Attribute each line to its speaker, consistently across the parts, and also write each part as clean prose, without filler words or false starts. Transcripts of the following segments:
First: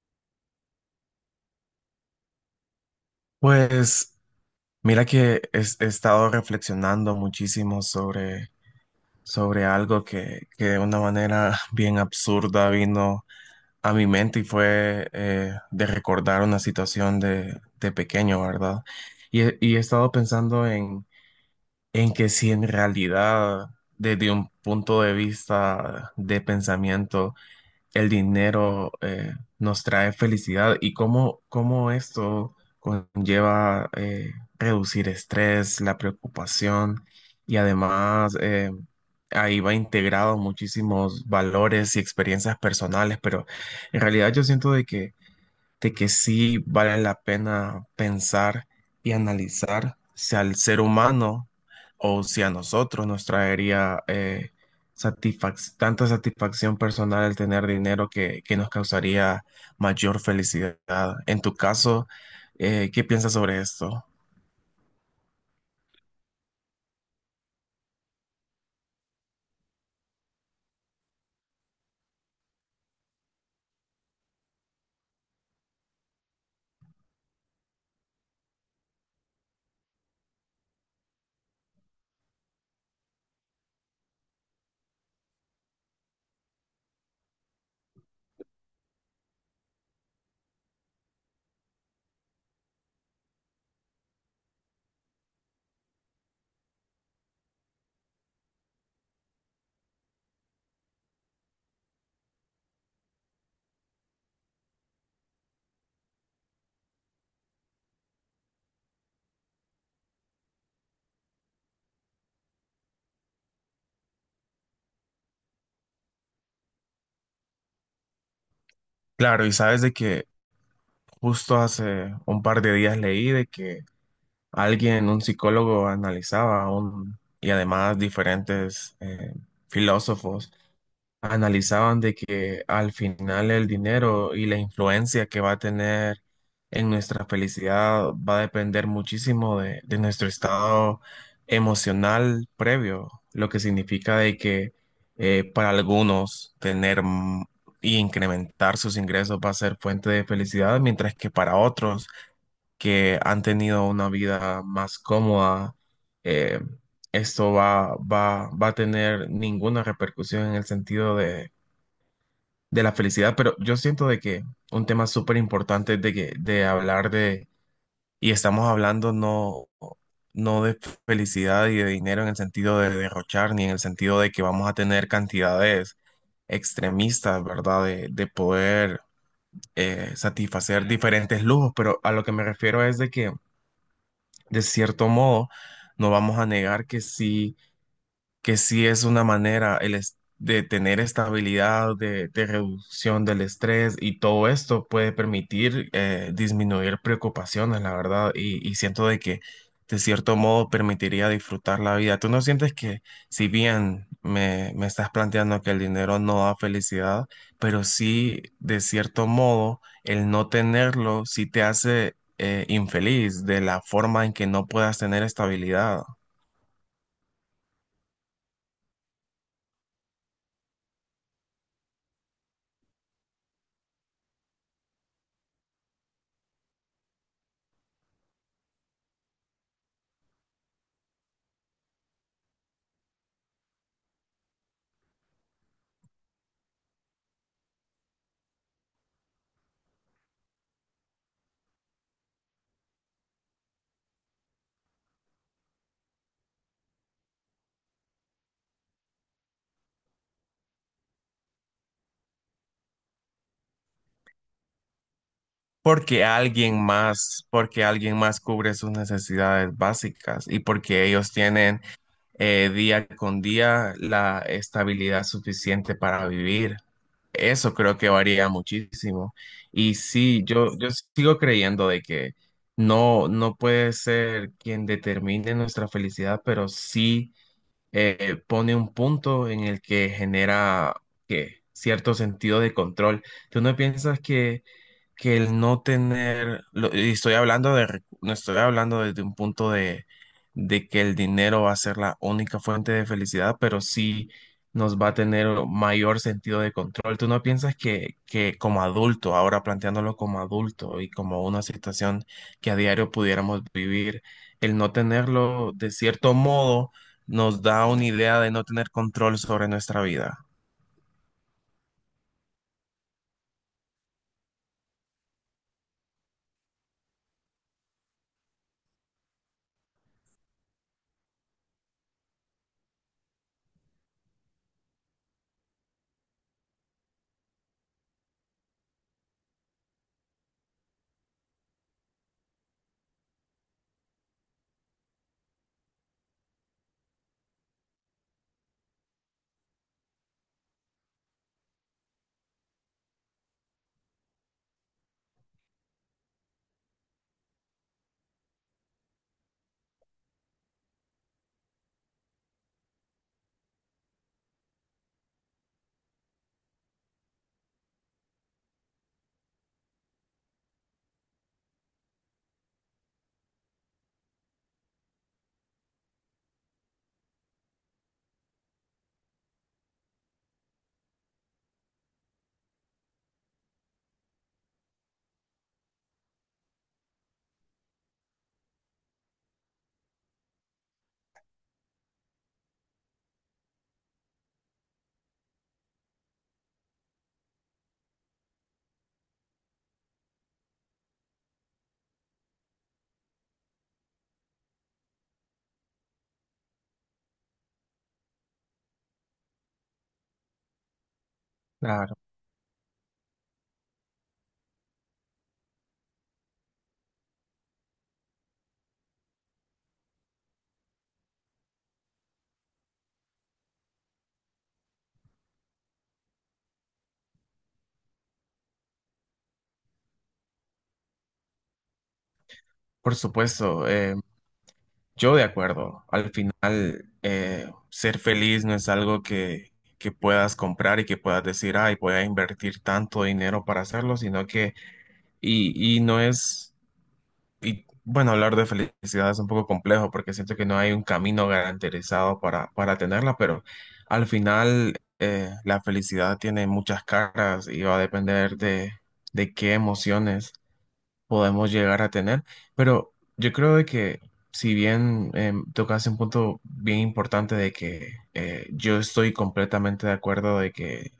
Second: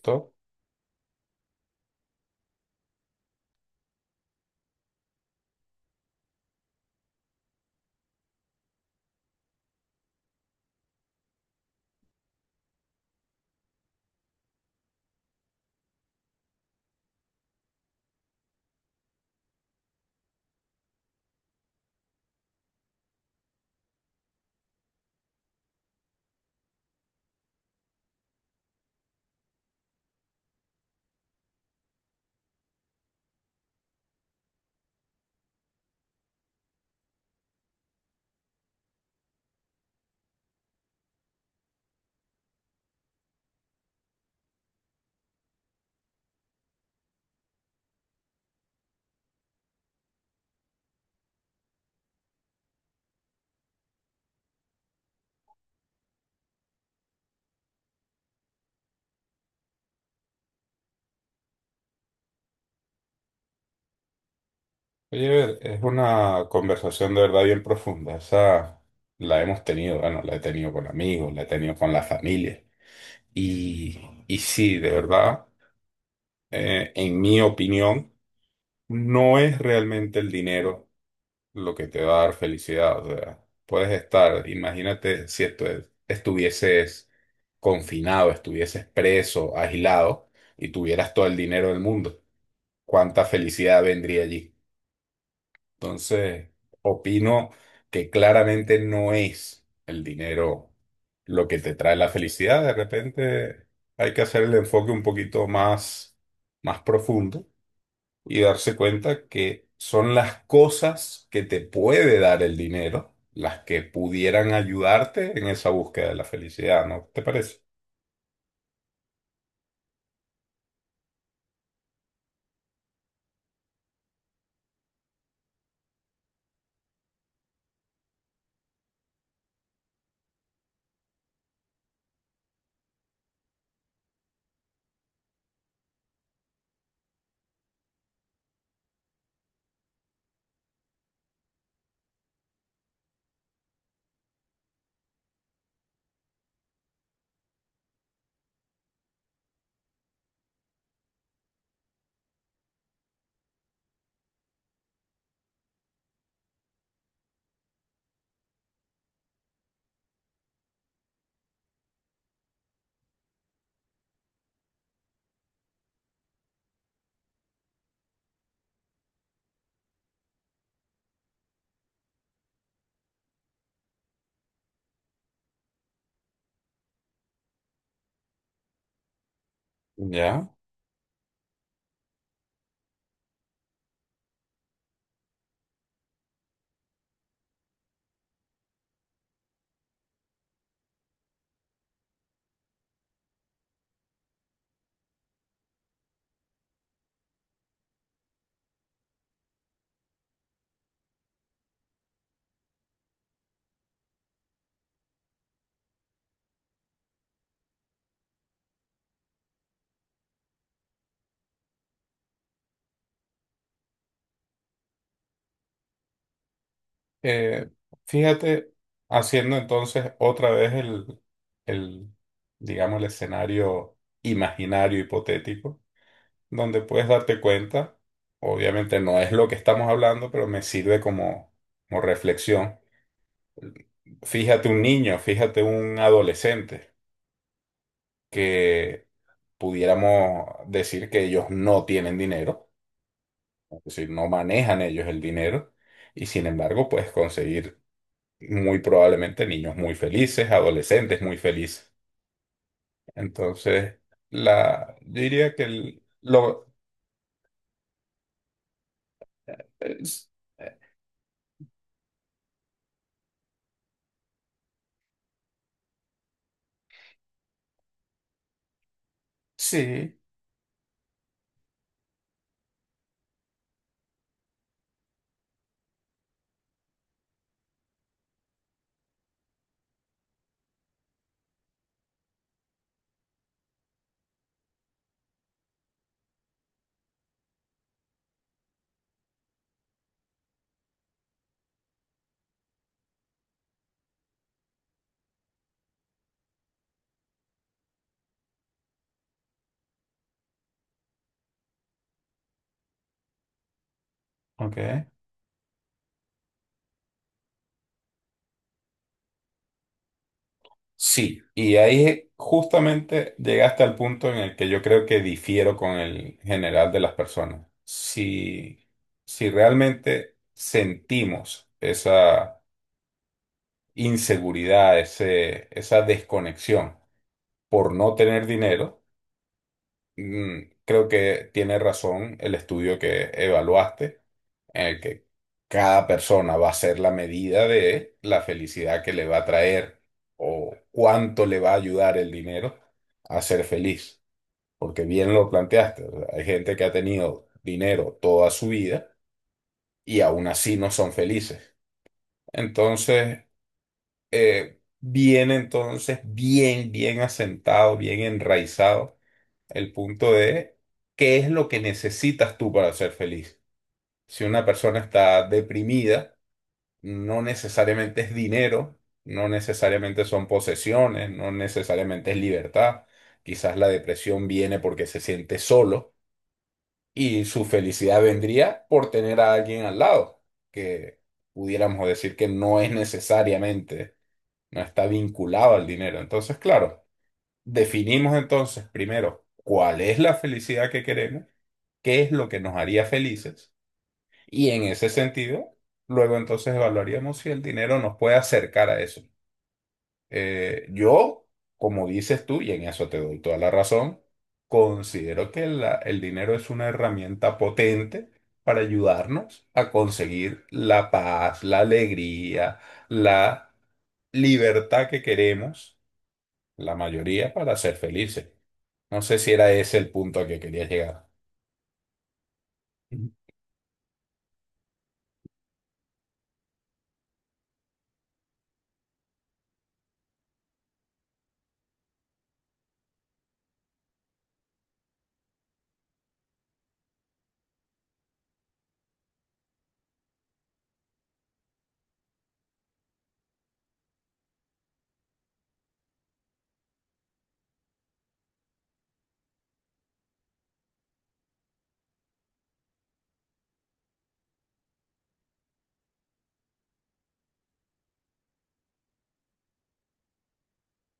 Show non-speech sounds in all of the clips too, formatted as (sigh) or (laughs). Speaker 1: Perfecto.
Speaker 2: Pues mira que estado reflexionando muchísimo sobre algo que de una manera (laughs) bien absurda vino a mi mente y fue de recordar una situación de pequeño, ¿verdad? Y he estado pensando en que si en realidad, desde un punto de vista de pensamiento, el dinero nos trae felicidad y cómo esto conlleva reducir estrés, la preocupación y además ahí va integrado muchísimos valores y experiencias personales, pero en realidad yo siento de que sí vale la pena pensar y analizar si al ser humano o si a nosotros nos traería tanta satisfacción personal el tener dinero que nos causaría mayor felicidad. En tu caso, ¿qué piensas sobre esto?
Speaker 1: Oye, es una conversación de verdad bien profunda. Esa la hemos tenido, bueno, la he tenido con amigos, la he tenido con la familia. Y, y sí, de verdad, en mi opinión, no es realmente el dinero lo que te va a dar felicidad. O sea, puedes estar, imagínate si estuvieses confinado, estuvieses preso, aislado y tuvieras todo el dinero del mundo. ¿Cuánta felicidad vendría allí? Entonces, opino que claramente no es el dinero lo que te trae la felicidad. De repente hay que hacer el enfoque un poquito más profundo y darse cuenta que son las cosas que te puede dar el dinero las que pudieran ayudarte en esa búsqueda de la felicidad, ¿no te parece?
Speaker 2: Claro, y sabes de que justo hace un par de días leí de que alguien, un psicólogo, analizaba un, y además diferentes filósofos analizaban de que al final el dinero y la influencia que va a tener en nuestra felicidad va a depender muchísimo de nuestro estado emocional previo, lo que significa de que para algunos tener y incrementar sus ingresos va a ser fuente de felicidad, mientras que para otros que han tenido una vida más cómoda, eh, esto va a tener ninguna repercusión en el sentido de la felicidad, pero yo siento de que un tema súper importante de que de hablar de y estamos hablando no de felicidad y de dinero en el sentido de derrochar ni en el sentido de que vamos a tener cantidades extremistas, ¿verdad? De poder
Speaker 1: Ya.
Speaker 2: satisfacer diferentes lujos, pero a lo que me refiero es de que de cierto modo no vamos a negar que sí es una manera de tener estabilidad, de reducción del estrés y todo esto puede permitir disminuir preocupaciones, la verdad, y siento de que de cierto modo permitiría disfrutar la vida. ¿Tú no sientes que si bien me estás planteando que el dinero no da felicidad, pero sí de cierto modo el no tenerlo sí te hace infeliz de la forma en que no puedas tener estabilidad?
Speaker 1: Eh, fíjate, haciendo entonces otra vez el, digamos, el escenario imaginario, hipotético, donde puedes darte cuenta, obviamente no es lo que estamos hablando, pero me sirve como reflexión. Fíjate un niño, fíjate un adolescente, que pudiéramos decir que ellos no tienen dinero, es decir, no manejan ellos el dinero, y sin embargo puedes conseguir muy probablemente niños muy felices, adolescentes muy felices. Entonces, yo diría que
Speaker 2: Porque alguien más cubre sus necesidades
Speaker 1: es-
Speaker 2: básicas y
Speaker 1: eh,
Speaker 2: porque ellos tienen día con día la estabilidad suficiente para vivir. Eso creo que varía muchísimo. Y
Speaker 1: sí,
Speaker 2: sí, yo sigo creyendo de que no puede ser quien determine nuestra felicidad, pero sí pone un punto en el que genera que cierto sentido de control. ¿Tú no piensas que el no tener, y estoy hablando de, no estoy hablando desde un punto de que el dinero va a ser la única fuente de felicidad, pero sí nos va a tener mayor sentido de control? ¿Tú no piensas que como adulto, ahora planteándolo como adulto y como una situación que a diario pudiéramos vivir, el
Speaker 1: ok.
Speaker 2: no tenerlo de cierto modo nos da una idea de no tener control sobre nuestra vida?
Speaker 1: Sí, y ahí justamente llegaste al punto en el que yo creo que difiero con el general de las personas. Si, si realmente sentimos esa inseguridad, esa desconexión por no tener dinero. Mm, creo que tiene razón el estudio que evaluaste, en el que cada persona va a ser la medida de la felicidad que le va a traer o cuánto le va a ayudar el dinero a ser feliz. Porque bien lo planteaste, o sea, hay gente que ha tenido dinero toda su vida y aún así no son felices. Entonces, bien, bien asentado, bien enraizado el punto de qué es lo que necesitas tú para ser feliz. Si una persona está deprimida, no necesariamente es dinero, no necesariamente son posesiones, no necesariamente es libertad. Quizás la depresión viene porque se siente solo y su felicidad vendría por tener a alguien al lado, que pudiéramos decir que no es necesariamente, no está vinculado al dinero. Entonces, claro, definimos entonces primero cuál es la felicidad que queremos, qué es lo que nos haría felices, y en ese sentido, luego entonces evaluaríamos si el dinero nos puede acercar a eso. Eh, yo, como
Speaker 2: Claro,
Speaker 1: dices tú, y en eso te doy toda la razón, considero que el dinero es una herramienta potente para ayudarnos a conseguir la paz, la alegría, la libertad que queremos, la mayoría, para ser felices. No sé si era ese el punto a que querías llegar.
Speaker 2: por supuesto, yo de acuerdo. Al final, ser feliz no es algo que puedas comprar y que puedas decir, ay, voy a invertir tanto dinero para hacerlo, sino que, y no es, y bueno, hablar de felicidad es un poco complejo porque siento que no hay un camino garantizado para tenerla, pero al final, la felicidad tiene muchas caras y va a depender de qué emociones podemos llegar a tener, pero yo creo de que si bien tocas un punto bien importante de que yo estoy completamente de acuerdo de que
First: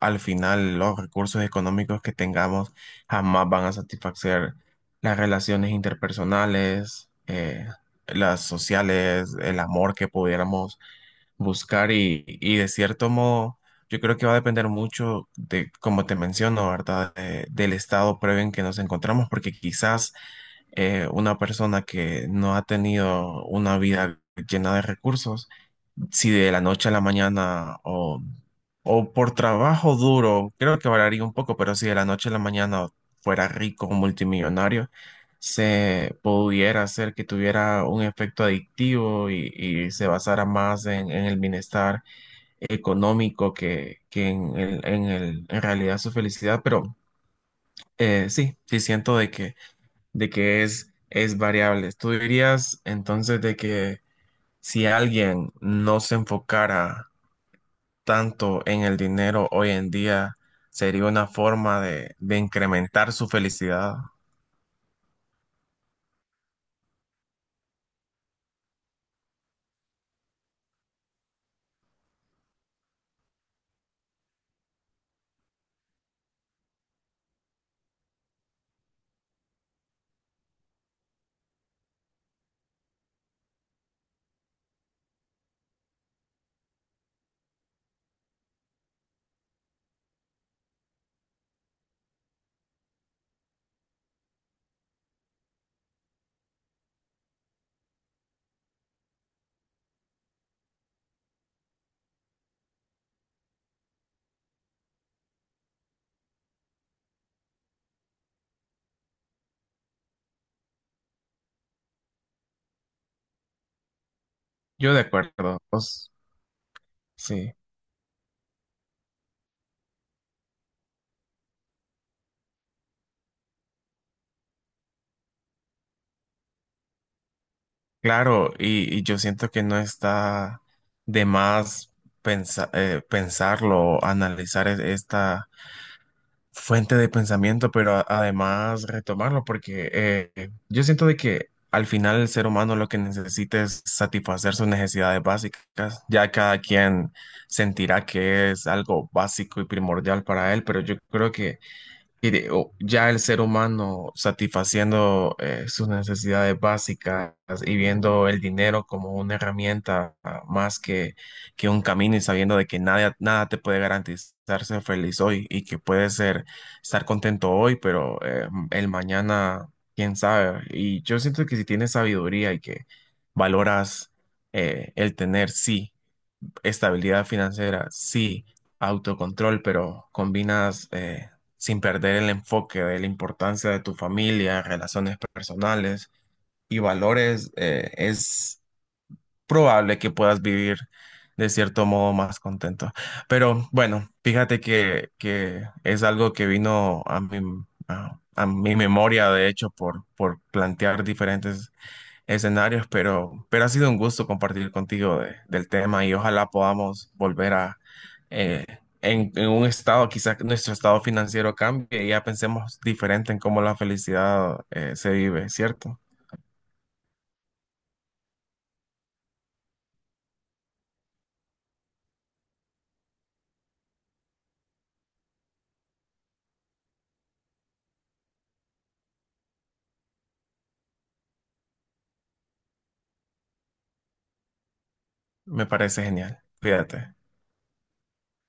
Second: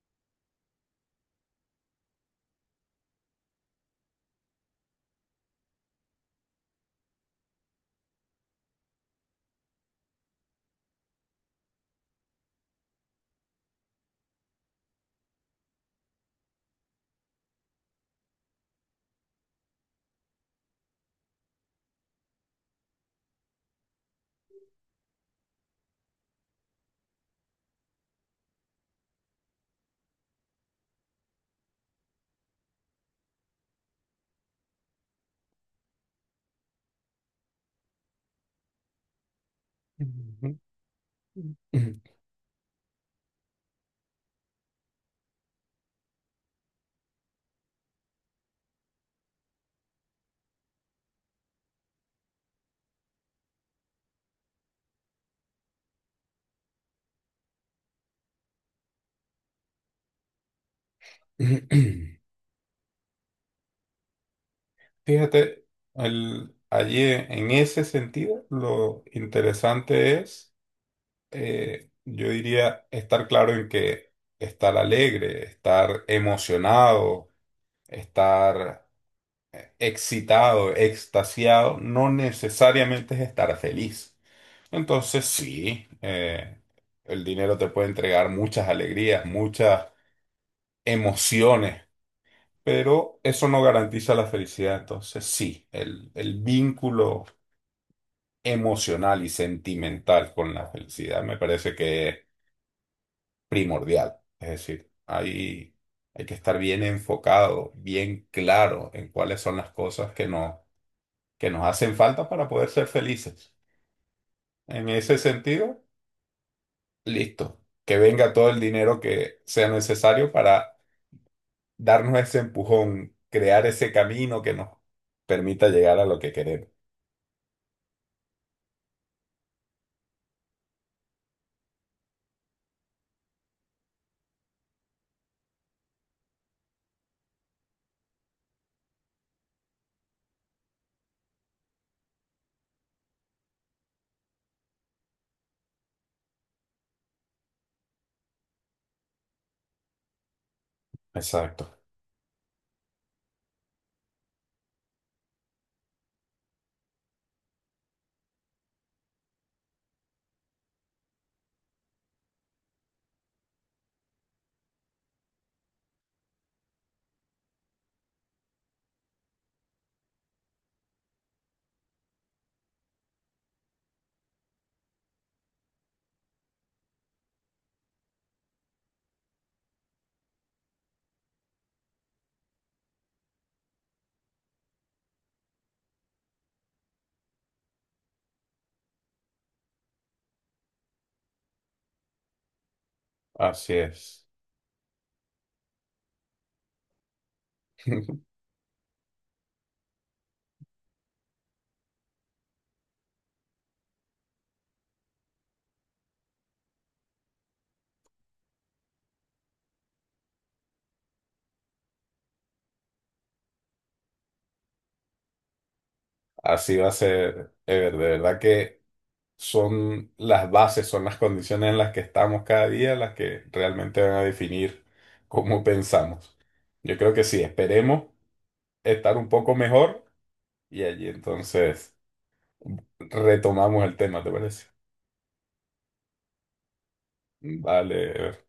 Speaker 2: al final los recursos económicos que tengamos jamás van a satisfacer las relaciones interpersonales, las sociales, el amor que pudiéramos buscar y de cierto modo yo creo que va a depender mucho de, como te menciono, ¿verdad? De- del estado previo en que nos encontramos, porque quizás una persona que no ha tenido una vida llena de recursos, si de la noche a la mañana o por trabajo duro, creo que variaría un poco, pero si de la noche a la mañana fuera rico o multimillonario, se pudiera hacer que tuviera un efecto adictivo y se basara más en el bienestar
Speaker 1: (laughs)
Speaker 2: económico que en en realidad su felicidad, pero sí siento de de que es variable. ¿Tú dirías entonces de que si alguien no se enfocara tanto en el dinero hoy en día, sería una forma
Speaker 1: (clears throat)
Speaker 2: de incrementar su felicidad?
Speaker 1: Fíjate, allí en ese sentido, lo interesante es, yo diría, estar claro en que estar alegre, estar emocionado, estar excitado, extasiado, no necesariamente es estar feliz. Entonces, sí, el dinero te puede entregar muchas alegrías, muchas emociones, pero eso no garantiza la felicidad. Entonces, sí, el vínculo emocional y sentimental con la felicidad me parece que es primordial. Es decir, hay que estar bien enfocado, bien claro en cuáles son las cosas que que nos hacen falta para poder ser felices. En
Speaker 2: Yo de
Speaker 1: ese
Speaker 2: acuerdo,
Speaker 1: sentido,
Speaker 2: pues, sí,
Speaker 1: listo, que venga todo el dinero que sea necesario para darnos ese empujón, crear ese camino que nos permita llegar a lo que queremos.
Speaker 2: claro, y yo siento que no está de más pensarlo, analizar esta fuente de pensamiento, pero además retomarlo, porque yo siento de que al final el ser humano lo que necesita es satisfacer sus necesidades básicas. Ya cada quien sentirá que es algo básico y primordial para él, pero yo creo que
Speaker 1: Exacto.
Speaker 2: o ya el ser humano satisfaciendo sus necesidades básicas y viendo el dinero como una herramienta ah, más que un camino y sabiendo de que nada te puede garantizar ser feliz hoy y que puede ser estar contento hoy, pero el mañana, quién sabe. Y yo siento que si tienes sabiduría y que valoras el tener, sí. Estabilidad financiera, sí, autocontrol, pero combinas sin perder el enfoque de la importancia de tu familia, relaciones personales y valores, es probable que puedas vivir de cierto modo más contento. Pero
Speaker 1: Así
Speaker 2: bueno,
Speaker 1: es.
Speaker 2: fíjate que es algo que vino a
Speaker 1: (laughs)
Speaker 2: a mi memoria, de hecho, por plantear diferentes escenarios, pero ha sido un gusto compartir contigo de- del tema y ojalá podamos volver a, eh, en un estado, quizás nuestro estado financiero cambie y ya pensemos diferente en cómo la felicidad se vive, ¿cierto?
Speaker 1: Así va a ser, Ever. De verdad que son las bases, son las condiciones en las que estamos cada día las que realmente van a definir cómo pensamos. Yo creo que sí, esperemos estar un poco mejor y allí entonces retomamos el tema, ¿te parece?
Speaker 2: Me parece genial. Cuídate.
Speaker 1: Vale, Ever.